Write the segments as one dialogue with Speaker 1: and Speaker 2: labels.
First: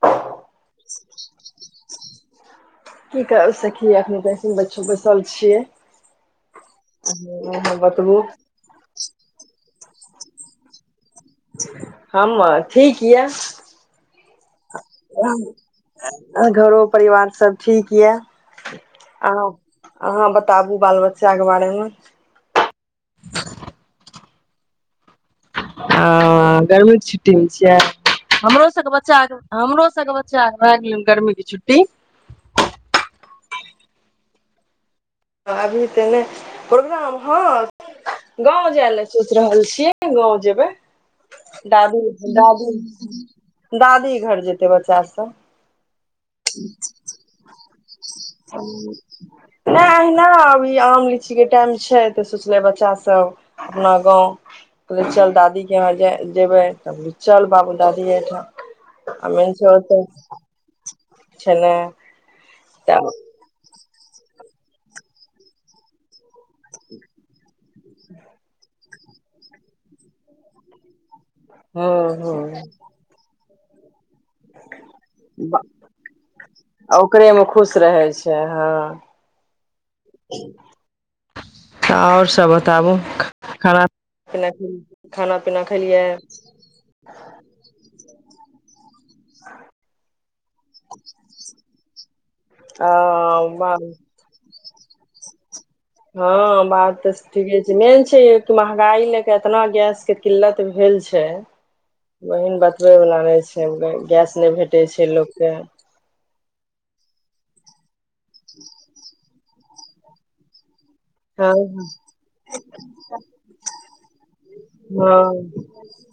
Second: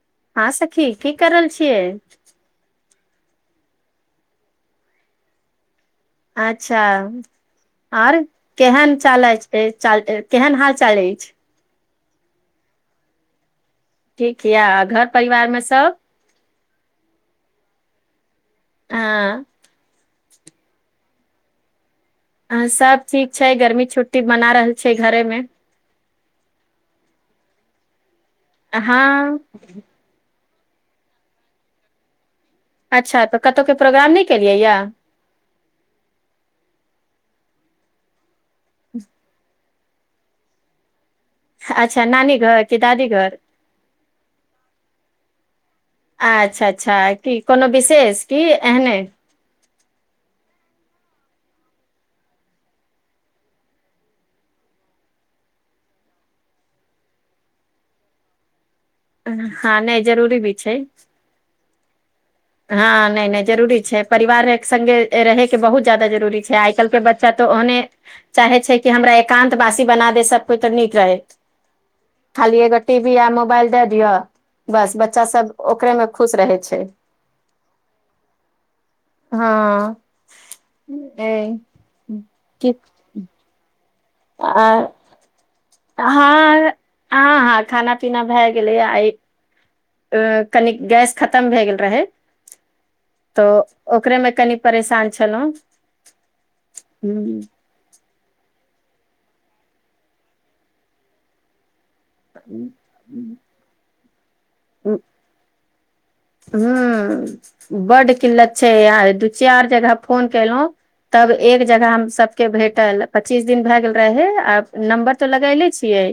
Speaker 1: ह
Speaker 2: हँ सखी की कर रहल छियै
Speaker 1: की कर सखियखन कहन बच्चो बैसल छियै
Speaker 2: अच्छा
Speaker 1: अहाँ बतबू
Speaker 2: आओर केहन चलै छै च केहन हाल चाल अछि अछि
Speaker 1: ह ठीक यिय
Speaker 2: ठीक य घर परिवारमे सब
Speaker 1: घरो परिवार सब ठीक यए
Speaker 2: हँ
Speaker 1: अह अहाँ बताबु बाल बच्चा बच्चाके बारेमे
Speaker 2: बना रहल छै घरे मे
Speaker 1: ह गरम के छुट्टीमे छियै हमरो सबके बच्चा
Speaker 2: हँ
Speaker 1: हमरो सबके बच्चा चार भ गेल गेल गर्मीे छु्टी
Speaker 2: अच्छा तऽ कतहुके प्रोग्राम नहि केलियै यए
Speaker 1: अभी तऽ नहि प्रोग्राम हँ गाँंव जाय ले सोच रहल छीियै गाँव जेबै दादी
Speaker 2: अच्छा नानी घर
Speaker 1: दादी
Speaker 2: कि घर
Speaker 1: दादी घर जेतै बच्चा सब
Speaker 2: अच्छा अच्छा क कोनो विशेष की एहने
Speaker 1: अ्षीक के टाइम छै तऽ सोचले बच्चा सब अपना गाँव कहल चल दादीे यहाँ जेबै त चल बाबू दादी एहिठाम आ मेन
Speaker 2: हँ नहि जरूरी भी छै
Speaker 1: खेला
Speaker 2: हँ नहि नहि जरूरी छै परिवार सङ्गे रहैके बहुत जादा जरूरी छै आइ काल्हि के बच्चा तऽ ओहने चाहे छै कि हमरा एकानं्त बासी बना दे सबकछ तऽ नीक रहै
Speaker 1: हूं हूं
Speaker 2: खाली एकग ी भी य मोबइल द दिअ बस बच्चा सब ओकरेमे खुश रहै छै
Speaker 1: ओकरे मे खुश रहै छै हँ
Speaker 2: हँ ए
Speaker 1: आओर सब
Speaker 2: कि
Speaker 1: बताबू पनााकि
Speaker 2: आ,
Speaker 1: खाना पीना खेलियै
Speaker 2: हँ ह ह खाना पीना भए गेल गेलै आइ
Speaker 1: ह
Speaker 2: अ कनी गैस खतम भए गेल रहै तऽ
Speaker 1: आ
Speaker 2: ओकरेमे कनि परेशान छलहुँ
Speaker 1: हँ बात तऽ ठीके छै मेन महंगाई ले के एतना गैस के किल्लत भेल छै बहिन बतबै बला नहि छै गैस नहि भेटै छै लोकके
Speaker 2: ह बड किल्लत छै आार दू चार जगह फोन कलहुँ तब
Speaker 1: हँ
Speaker 2: एक जगह हम सभके भेटल पच्चीस दिन भए गेल रहै आ नम्बर तऽ
Speaker 1: हँ
Speaker 2: लगैले छियै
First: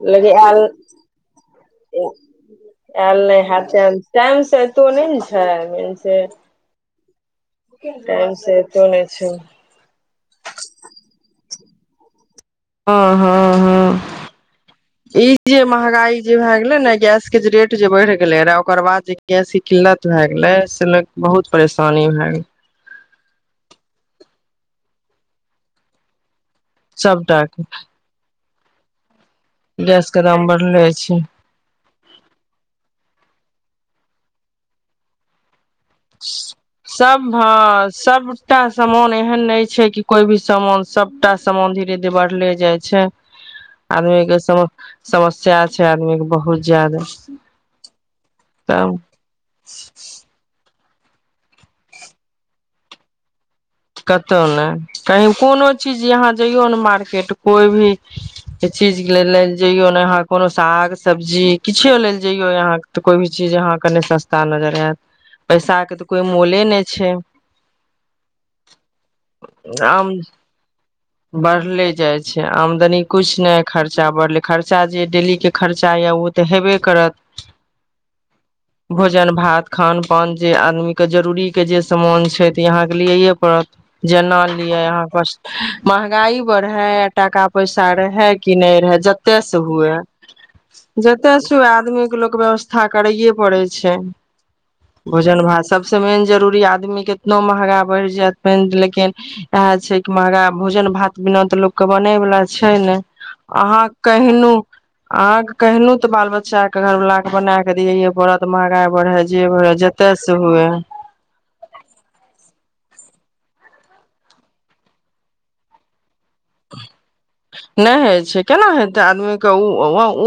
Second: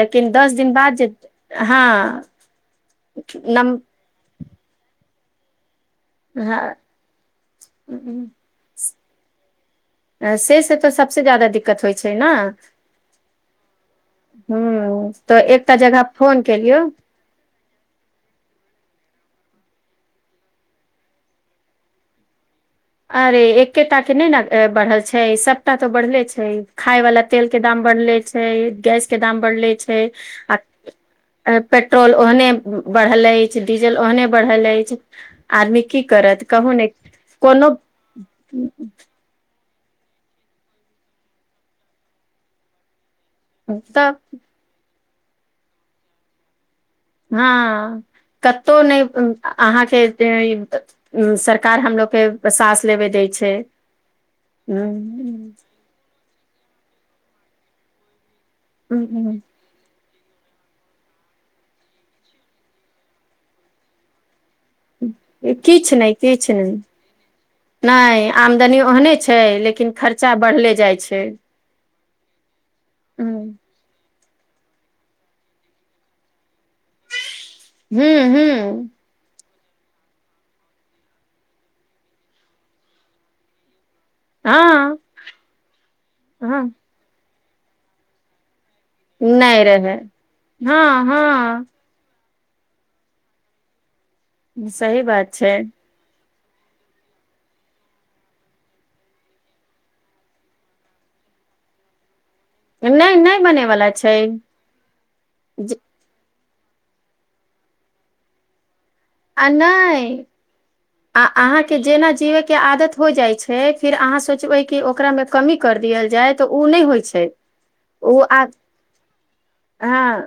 Speaker 2: लेकिन दस दिन बाद जे हँ नम
Speaker 1: तो नहि ने छै छै
Speaker 2: हँ
Speaker 1: टाइम से एतो नहि छै
Speaker 2: से से तऽ सबस जाददा दिक्कत दिक्कत होइ छै ने
Speaker 1: हँ हँ हँ
Speaker 2: हूँ
Speaker 1: ई
Speaker 2: तऽ
Speaker 1: जे
Speaker 2: एकटा जगह
Speaker 1: महगाई जे
Speaker 2: फोन
Speaker 1: भए गेले
Speaker 2: केलियौ
Speaker 1: ने गैस के जे रेट जे बढ़ि गेलै रह ओकर बाद जे गैसी किल्लत भए गेलै से लोक बहुत परेशानी भए गेलै
Speaker 2: अरे एकेटा के नहि ने बढ़ल छै सबटा तो बढ़ले छै खाय वाला तेल के दाम बढ़ले गेस्ट के दाम बढ़ले छै
Speaker 1: गैस के दाम
Speaker 2: आ
Speaker 1: बढ़ले छै
Speaker 2: पेट्रोल ओहने बढ़ले डीजल ओहने बढ़ल अछि आदमी की करत कहु ने कोनो
Speaker 1: ह सबटा सामान एहन नहि छै क कोई भी सामान सबटा सामान धीरे धीे बढ़ले जाइ छै
Speaker 2: तऽ
Speaker 1: आी सम समस्या छै आदमी के बहुत ज्यादा
Speaker 2: हँ कतहु
Speaker 1: तब
Speaker 2: नहि अहाँके उ सरकार हमलोग के सास लेबे दै छै
Speaker 1: कतहु नहि कहीँ कोनो चीज यहाँ जइयौ ने मार्केट क्रिकेट कोइ भी ई चीज के ल जइयो ने ह कोनो साग सब्जी किछो लेल जइयो यहाँ त कोई भी चीज अहाँं के नहि सस्ता नजर आयत पैसा के
Speaker 2: किछु
Speaker 1: तऽ
Speaker 2: नहि
Speaker 1: कोई
Speaker 2: किछु
Speaker 1: मोले
Speaker 2: नहि
Speaker 1: छै
Speaker 2: नहि आमदनी ओहने छै लेकिन
Speaker 1: आम
Speaker 2: खर्चा बढ़ले जाइ छै
Speaker 1: बढ़ले जाइ छै तनी कु ने
Speaker 2: हू
Speaker 1: खर्चा बढ़ल खर्चा जे डेली के खर्चा या उ तऽ हेबे करत
Speaker 2: हू
Speaker 1: भोजन भात खान पान जे आदमी के जरूरी के जे सामान छै त यहााँ के लिए ये पत जेना लिय
Speaker 2: हँ
Speaker 1: अहाँ पर महगाई
Speaker 2: हँ
Speaker 1: बढ़ै टाका पइ सा रह है कि नहि जते से
Speaker 2: नहि रहै
Speaker 1: हुए
Speaker 2: हँ
Speaker 1: जते से हए
Speaker 2: हँ
Speaker 1: आदमी लोक व्यवस्था करैए पड़ै छै
Speaker 2: सही बात
Speaker 1: भोजन
Speaker 2: छै
Speaker 1: भात सबस मेन जरूर आदमी केतनो महगा बढ़ि जायत लेकिन इएह छै कि महगा भोजन भात बिना त लोक के बनेवला छै नहि अहाँ कहनहु अहाँके
Speaker 2: जे-
Speaker 1: कहनहु तऽ बाल बच्चा बच्चा के घरवालला के बना के दिय हे बड़द महगाई
Speaker 2: आ नहि आ अहाँके जेना जीवै के आदत हो जाइ छै फिर अहाँ सोचबै कि ओकरामे कमी कर देल जाइत
Speaker 1: नहि होइ छै
Speaker 2: आ
Speaker 1: केना हेतै आदमीके ओ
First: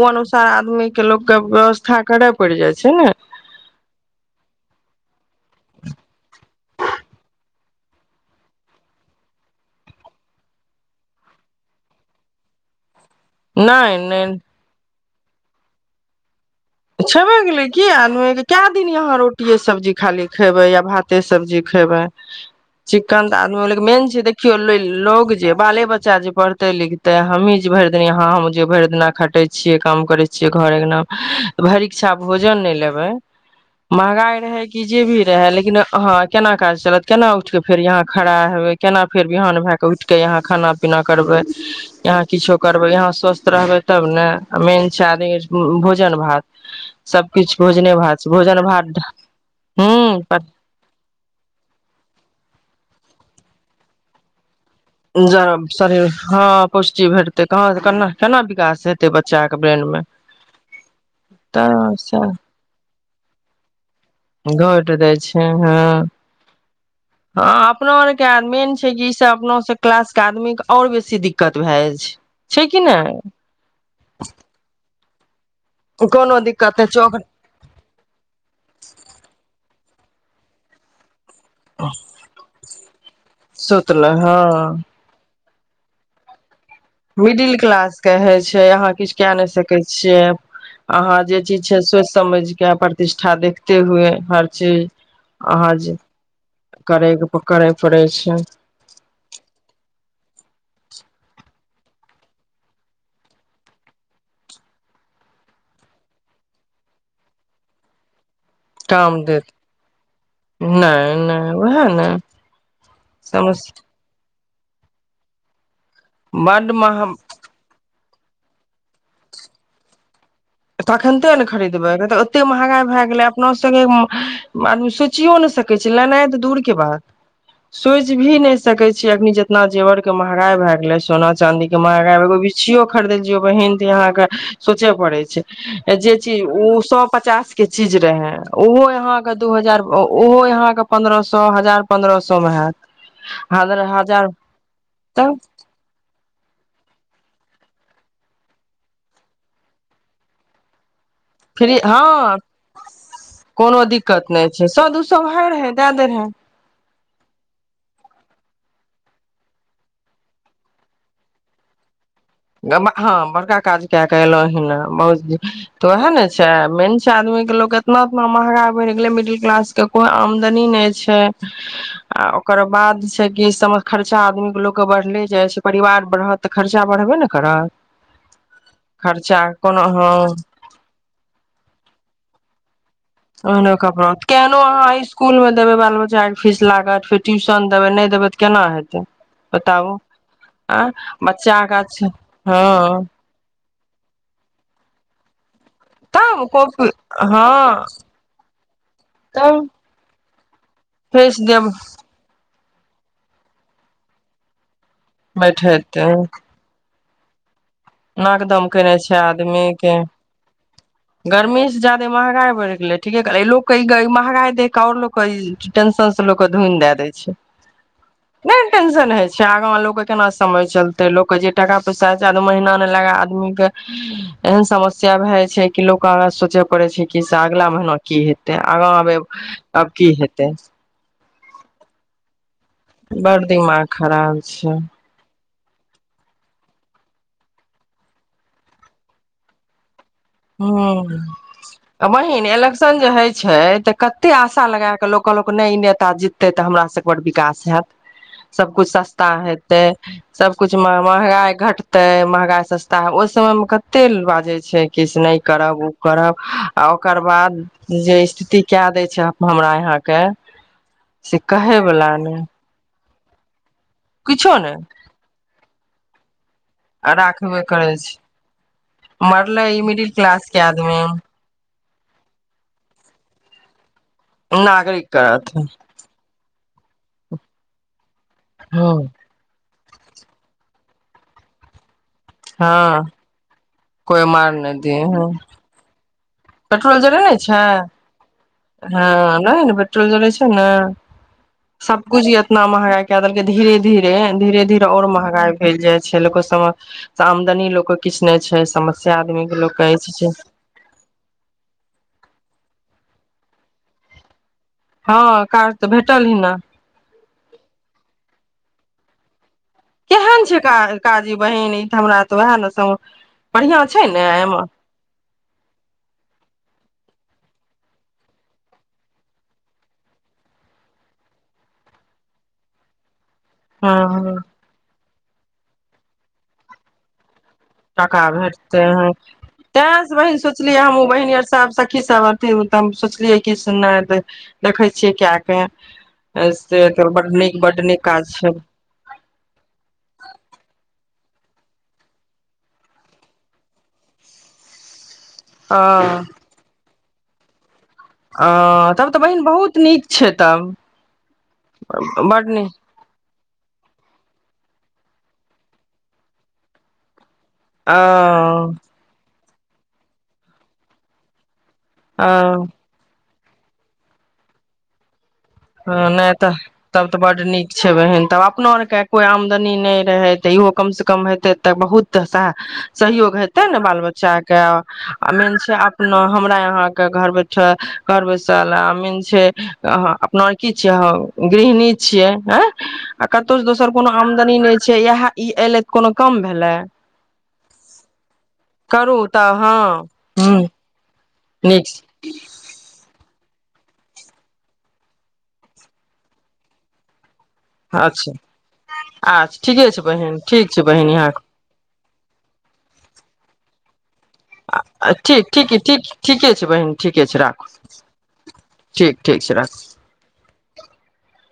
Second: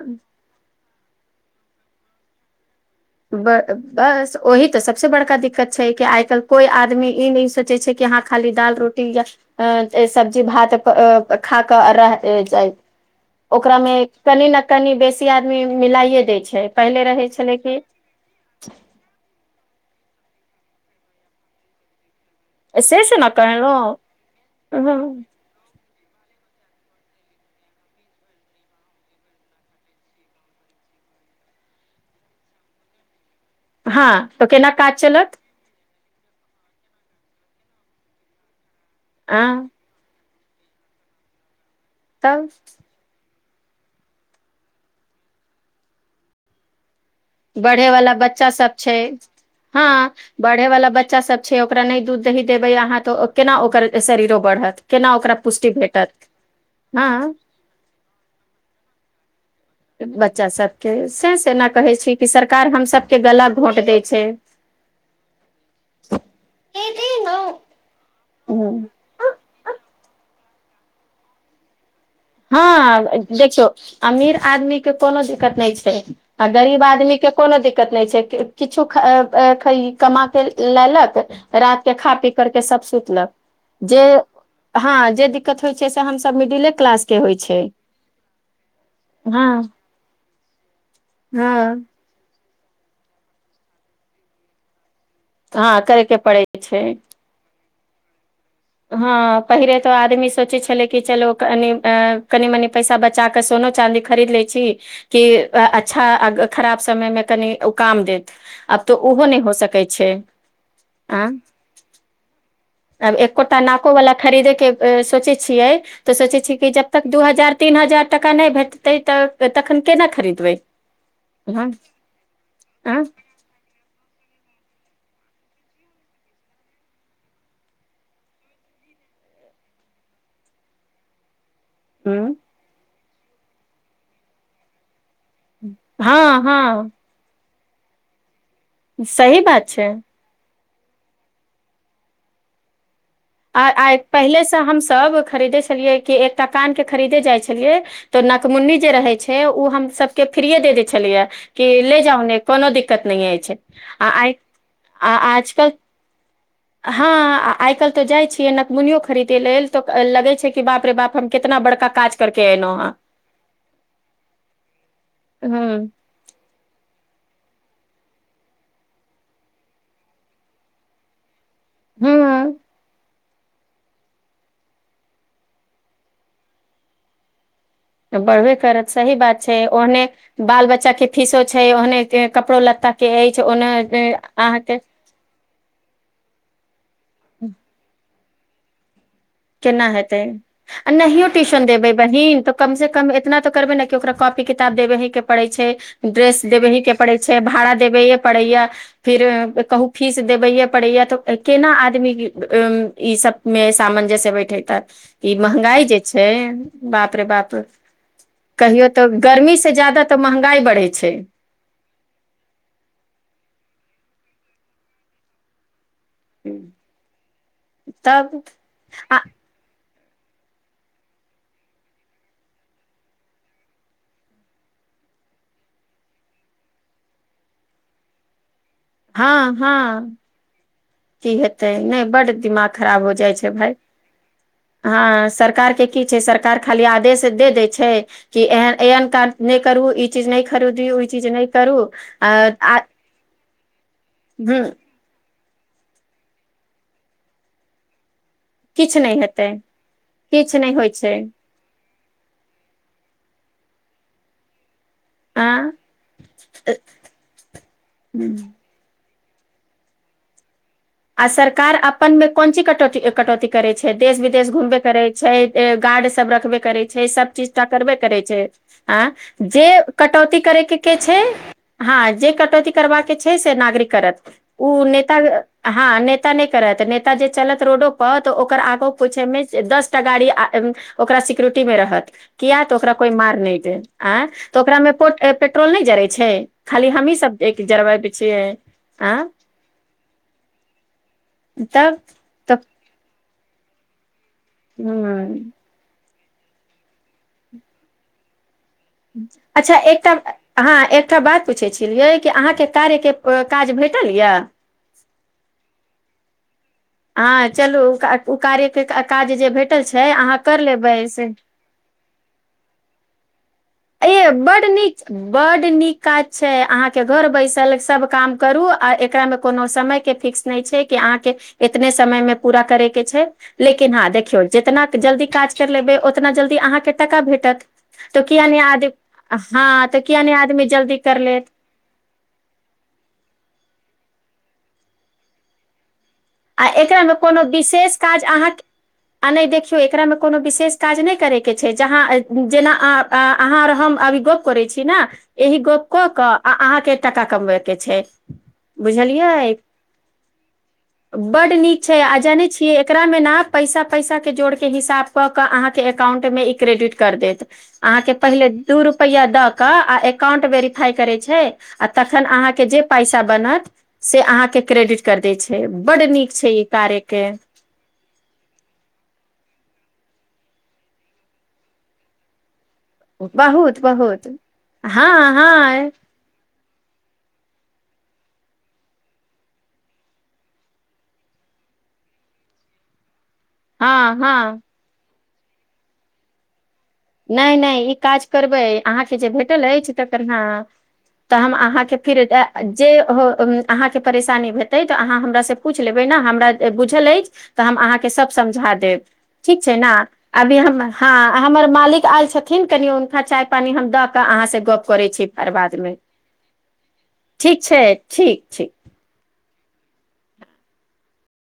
Speaker 1: ओ अनुसार आदमी के लोको के व्यवस्था करे पड़ जाय छै ने
Speaker 2: ब बस ओहि तऽ से बड़का द दिक्कत छै आइ कल कोइ आदमी ई नहि स ज छै कि अहाँ खाली दाल रोटी या अ सब्जी भात खा कऽ रह जाइ ओकरामे
Speaker 1: नहि नहि
Speaker 2: कनि न कनि बेसी आदमी मिलाइे दै छै पहिले रहै
Speaker 1: छेबे
Speaker 2: छलै
Speaker 1: गेलै
Speaker 2: किी
Speaker 1: की दिन यहा रोट सब् खाली खयबै या भाते सब्जी खयबै
Speaker 2: से से
Speaker 1: चिक्कन
Speaker 2: ने
Speaker 1: तऽ आदमी
Speaker 2: कहलहुँ
Speaker 1: मेन छै देखियौ
Speaker 2: हँ
Speaker 1: लोग जे बाले बच्चा बच्चा जे पढ़तै लिखते हमहीँ जे भरि दििन यहाँ हम जे भरि दिना खटै छियै काम करै छियै घर अङ्गना भरि इच्छा भोजन नहि लेबै
Speaker 2: हँ,
Speaker 1: महगाई
Speaker 2: तऽ
Speaker 1: रहै
Speaker 2: केना
Speaker 1: कि
Speaker 2: काज
Speaker 1: जे भी
Speaker 2: चलत
Speaker 1: रहै लेकिन हह केना काज चलत केना उठ के फेर यहाँ खड़ा हेवे केना फेर
Speaker 2: आ
Speaker 1: बिहान भए क उठ केे यहा खाना पीना करबै यहाँ
Speaker 2: तब
Speaker 1: किछो करबै यहाँ स्वस्थ रहबै तब ने मेन छै आदमी भोजन भात सबकिछु
Speaker 2: बढ़े
Speaker 1: भोजने
Speaker 2: वाला
Speaker 1: भात छै
Speaker 2: बच्चा
Speaker 1: भोजन
Speaker 2: सब छै
Speaker 1: भात
Speaker 2: हँ
Speaker 1: ह
Speaker 2: बढ़े वाला बच्चा सब छै ओकरा नहि दूध दही देबै अहाँ तऽ केना ओकर शरीरो बढ़त केना ओकरा
Speaker 1: ज
Speaker 2: पुष्टि
Speaker 1: शरीर
Speaker 2: भेटत
Speaker 1: हँ पुष्टि
Speaker 2: हँ
Speaker 1: भेटतै कहाँ केना केना विकास हेतै बच्चाे
Speaker 2: बच्चा सभके से सेना कहै
Speaker 1: तऽ
Speaker 2: छै कि सरकार हमसभ के गला घोट दै छै
Speaker 1: घोटि दै छै हँ हँ अपना आरके मेन छै कि इ से अपनासँ क्लास के आदमी के और बेसी दिक्कत भए जाय छै छै कि
Speaker 2: हँ
Speaker 1: नहि
Speaker 2: देखियौ अमीर आदमी कलज दिक्कत नहि छै
Speaker 1: कोनो
Speaker 2: आ
Speaker 1: दिक्कत
Speaker 2: गरीब
Speaker 1: नहि
Speaker 2: आदमी
Speaker 1: चौक
Speaker 2: के कोनो दिक्कत नहि छै किछु कमा के लेलक रात के खा पी करके सब सुतलक जे
Speaker 1: सुतले हँ
Speaker 2: हँ जे हो छै से हम मिडिले क्
Speaker 1: मिडिल क्लासके होइ छै अहाँ किछु कए नहि
Speaker 2: हँ
Speaker 1: सकै छियै अहाँ जे चीज छै
Speaker 2: हँ
Speaker 1: सोचि समझ क प्रतिष्ठा देखते हुए हर चीज अहाँ
Speaker 2: हँ करैके पड़े छै
Speaker 1: पै छै
Speaker 2: हँ पहिले तऽ आदमी सोचैत छलै कि चलो कनि कनि मनी पैसा बचा कऽ सोनो चाँदी खरीद लैत छी कि अच्छा खराब समयमे कनि ओ काम देत आब तऽ
Speaker 1: काम
Speaker 2: ओहो नहि
Speaker 1: देैत
Speaker 2: हो सकै छै
Speaker 1: नहि
Speaker 2: आ
Speaker 1: नहि ओ है ने
Speaker 2: कोटा
Speaker 1: समस
Speaker 2: नाको वला खरीदे के सोचै छियै तऽ सोचै छै कि
Speaker 1: बड्ड
Speaker 2: जब तक
Speaker 1: महग
Speaker 2: दू हजार तीन हजार टा भेटतै त तख केना खरी
Speaker 1: तखनिते ने खरीदबै तऽ ओते महँगाई भए
Speaker 2: हँ
Speaker 1: गेलै अपनो सभके आदमी सोचियो नहि सकै छै लेनाइ तऽ दूर के बात सोच भी नहि सकै छी अख जेितना जेवर के महगाई भए गेलै सोना चाँदी के माय ग एग बिीछिऔ खरीदेल जौ बहिन त यहाँ के सोचे पड़े छै जे चीज
Speaker 2: हँ
Speaker 1: ओ
Speaker 2: हँ
Speaker 1: सए पचास के चीज रहैं ओहो यहाँके
Speaker 2: सही
Speaker 1: दू
Speaker 2: बात
Speaker 1: हजार
Speaker 2: छै
Speaker 1: ओहो यहाँके पन्द्रह सए हजार पन्द्रह सए मे हयैत
Speaker 2: आ आ पहिले से हम सभ
Speaker 1: तऽ
Speaker 2: खरीदे छलियै कि एक त कान के खरीदे जाइ छल ियै तऽ नकमुन्नी जे रहे छै ओ हम सबके फ्रए दे दे छल
Speaker 1: फ्री
Speaker 2: ले
Speaker 1: हँ
Speaker 2: जा कोनो दिक्कत नहि
Speaker 1: कोनो दिक्कत नहि छै सए दू सए
Speaker 2: आ
Speaker 1: भए रहे दए दे रहे
Speaker 2: त जाय छियै नकमुनियो खरीदे लेल तऽ लगे छै कि बाप रे बाप हम केितना बड़का काज करके एलहुँ
Speaker 1: हँ बड़का काज क कऽ एलहु ह बहुत तऽ
Speaker 2: हूँ
Speaker 1: ओएह ने छै मेन छै आदमी के लोक तना उतना महंगा बनि गेले मिडिल क्लास के कोई आमदनी नहि छै आ
Speaker 2: हूँ
Speaker 1: ओकर बाद छै गस सब खर्चा आदमी के लो के बढ़ले जा परिवार बढ़त त खर्चा बढ़बे ने कर
Speaker 2: बढ़बे करत सही बात छै ओहने
Speaker 1: हँ
Speaker 2: बाल बच्चा के फीसो छै ओहने कपड़ो लत्ता के अछि ओने
Speaker 1: ओहनो कड़ केहनो
Speaker 2: अहाँके
Speaker 1: अहाँ इसकुल मे देबै बाल बच्चाके फीस लागत फेर ट्यूशन देबै नहि देबै त केना हेतै
Speaker 2: केना
Speaker 1: बताबू
Speaker 2: हेतै
Speaker 1: आँ
Speaker 2: आ नहियो
Speaker 1: बच्चा
Speaker 2: ट्यूशन देबै
Speaker 1: के
Speaker 2: बहिीन तऽ कम से
Speaker 1: हँ
Speaker 2: कम इतना तऽ करबै ने के ओकरा कॉपी किताब देबे हे के पड़े छै ड्रेस
Speaker 1: तब
Speaker 2: देबेहे
Speaker 1: कॉपी
Speaker 2: के पड़े छै भाड़ा
Speaker 1: हँ
Speaker 2: देबेे पड़े या फिर
Speaker 1: तब
Speaker 2: कहू फीस देबेये पड़े या तऽ
Speaker 1: फीस देब
Speaker 2: केना आदमी उ ई सब मे सामान जसे बैठेत ई महगाई जे
Speaker 1: बैठेते
Speaker 2: छै बाप रे बाप
Speaker 1: नाकदम
Speaker 2: कहियो
Speaker 1: केने छै
Speaker 2: तऽ गर्मी
Speaker 1: आदमी
Speaker 2: से
Speaker 1: के
Speaker 2: ज्यादा तऽ महंगाई बढ़ै छै
Speaker 1: गर्मी से जादे महगाई बढ़ि गेलै ठीके कह भहगााय देख कओर लोको टेंन से लोक धुनि द दे छै
Speaker 2: तब
Speaker 1: टेंशन
Speaker 2: आ
Speaker 1: होय छै आग केना समय चलते लोक के जे टाका पैसाद महीना ला आदमी के एहन समस्या भए जा छै कि लोग आग सोचे पड़े छै कि से अगला महीना की हेत आगाँ अबै
Speaker 2: हँ हँ
Speaker 1: तब की हेतै
Speaker 2: की हेतै नहि बड दिमाग खराब हो जाइ
Speaker 1: बड़
Speaker 2: छै भ
Speaker 1: दिमाग खराब छै
Speaker 2: ह सर के की छै सरकार खाली आदेश दे दै छै कि ए एहन काज करू चीज नहि खरीदी ओ
Speaker 1: हूँ
Speaker 2: चीज नहि करू
Speaker 1: बहिन
Speaker 2: आ
Speaker 1: इलेक्शन जे होइ छै तऽ कते
Speaker 2: हूँ
Speaker 1: आशा लगा क लोक कहलक नहि ई नेता जीतै तऽ हमरा सभके बड़ विकास हैत सबकुछु
Speaker 2: किछु नहि
Speaker 1: सस्ता हेतै
Speaker 2: किछु नहि
Speaker 1: सबकछ
Speaker 2: होइ छै
Speaker 1: महगाइ घटतै महगाइ सस्ता ओहि समयमे क तेल बाजै छै किछु नहि
Speaker 2: आँ
Speaker 1: करब ओ करब आ ओकर बाद जे स्थिति कए दै छै हमरा यहाँके
Speaker 2: आ
Speaker 1: से
Speaker 2: सरकार
Speaker 1: कहैवला
Speaker 2: अपनन मे
Speaker 1: नहि
Speaker 2: कोन ची कटौती कटौती करै छै देश विदेश
Speaker 1: किछो नहि
Speaker 2: घुमबे करै छै गार्ड सब रखबे करै छै सब चीज त करबे करै छै आ जे
Speaker 1: मरलै ई मिडिल
Speaker 2: कटौती
Speaker 1: क्लास
Speaker 2: करैके के
Speaker 1: आदमी
Speaker 2: छै हँ जे कटौती करबाका के छै से नागरिक करत ओ
Speaker 1: नागरिक
Speaker 2: नेता
Speaker 1: कात
Speaker 2: हँ नेता ने करत नेता जे चलत रोडो तऽ ओकर आग पूछे मे दस टा गाड़ी ओकरा सिक्योरिटी में रहत किया तऽ ओकरा
Speaker 1: हँ
Speaker 2: कोई मार नहि दे
Speaker 1: कोइ
Speaker 2: आँ
Speaker 1: मार
Speaker 2: तो
Speaker 1: नहि
Speaker 2: ओकरा मे
Speaker 1: दिय
Speaker 2: पेट्रोल न जात
Speaker 1: पेट्रोल जरे नहि छै
Speaker 2: छियै आँ
Speaker 1: हँ नहि ने पेट्रोल जरे छै ने
Speaker 2: तब
Speaker 1: सबब कुछ
Speaker 2: तब
Speaker 1: इतना महगा केए देलकें धीरे धीरे धीरे धीरे और
Speaker 2: हूँ
Speaker 1: महंगाइ भेल जाय छेलय आमदनी लोक किछु नहि छै समस्या आदमी के लोक
Speaker 2: अच्छा
Speaker 1: कहै
Speaker 2: एकटा
Speaker 1: छै
Speaker 2: हँ एकटा बात पूछै छलियै कि अहाँके कार्यके काज भेटल यऽ
Speaker 1: हँ काज तऽ भेटल ही ने
Speaker 2: हँ चलू ओ कार्यके काज जे भेट
Speaker 1: केहन छै काजी बहिन ई तऽ हमरा तऽ ओएह ने सम बढ़िया
Speaker 2: ए बड नीक बड नीक काज छै अहाँके घर बैसल सभ काम करू आ एकरामे कोनो समयके फिक्स नहि छै कि अहाँके एतने समयमे पूरा करयके छै लेकिन हँं
Speaker 1: हँ
Speaker 2: देखियौ जितना जल्दी काज कर लेबै ओतना जल्दी अहाँके टाका भेटत तऽ किया नहि
Speaker 1: भेटते
Speaker 2: आदमी
Speaker 1: हैं
Speaker 2: हँ तऽ
Speaker 1: तेंस
Speaker 2: किया नहि
Speaker 1: बहिन
Speaker 2: आदमी
Speaker 1: सोचलियै
Speaker 2: जल्दी
Speaker 1: हम
Speaker 2: कर
Speaker 1: बहिन आर
Speaker 2: लेत
Speaker 1: सब सखी सब अथ त हम सोचलियै कि नहि त देखै छियै कए कऽ
Speaker 2: आ एकरामे कोनो विशेष काज
Speaker 1: छै
Speaker 2: अहाँ आ नहि देखियौ एकरामे कोनो विशेष काज नहि करयके छै जहाँ जेना अ अहाँ हम अभी गप करै छी ने एहि गपको क आ अहाँ के टका कमबय
Speaker 1: हँ तब तऽ बहिन बहुत नीक छै तब
Speaker 2: बड नीक छै आ जानै
Speaker 1: बड नीक
Speaker 2: छियै एकरामे नाप पैसा पैसा के जोड़ के हिसाब क के अहाँके एककाउंट में ई क्रेडिट कर देत
Speaker 1: अ
Speaker 2: अहाँ कें पहिले दु रुपया द के आ एकाउंट वेरीफाई करै छै आ तखन अहाँके
Speaker 1: अ
Speaker 2: जे पैसा बनत से अहाँके क्रेडिट कर दै छै
Speaker 1: ह
Speaker 2: बड्ड
Speaker 1: नहि
Speaker 2: नीक छै
Speaker 1: तऽ
Speaker 2: ई
Speaker 1: तब तऽ
Speaker 2: कार्यके
Speaker 1: बड नीक छै बहीन तब अपो आरके कोइ आम आमदनी नहि रहै तऽ इहो कम से कम हेतै तऽ बहुत साथ सहयोग हेते
Speaker 2: बहुत
Speaker 1: ने बाल
Speaker 2: बहुत
Speaker 1: बच्चा के आ
Speaker 2: हँ
Speaker 1: मेन छै
Speaker 2: हँ
Speaker 1: अपना हमरा यहााँ के घर करबै बैसल अमीन छै हँ - नरकी छियै ह गृहिणी छियै हँ आ कतहु जे दोसर
Speaker 2: हँ
Speaker 1: कोनो आमदनी
Speaker 2: हँ
Speaker 1: नहि छै इएह ई एले तऽ कोनो कम भेले
Speaker 2: नहि नहि ई काज करबै
Speaker 1: करू
Speaker 2: अहाँके जे
Speaker 1: तऽ
Speaker 2: भेटल
Speaker 1: हँ
Speaker 2: अछि तकर हँ
Speaker 1: ह
Speaker 2: तऽ हम
Speaker 1: नीक
Speaker 2: अहाँके फिर जे हो अहाँके परेशानी हेतै तऽ अहाँ हमरास से पूछि लेबै ने हमरा बुझल अछि तऽ हम अहाँके सब
Speaker 1: अच्छा
Speaker 2: समझा देब
Speaker 1: अच्छा
Speaker 2: ठीक छै
Speaker 1: ठीके
Speaker 2: ने
Speaker 1: बहिन
Speaker 2: अभी
Speaker 1: ठीक छै बहिन
Speaker 2: हमर आल छथिन कनि हुनका चाय पानी हम दऽ कऽ अहाँसँ गप्प करै छी
Speaker 1: ठीक
Speaker 2: फेर
Speaker 1: ठीक
Speaker 2: बादमे
Speaker 1: ठ ठीके छै बहिन ठीके छै राखू ठीक ठीक छै राखु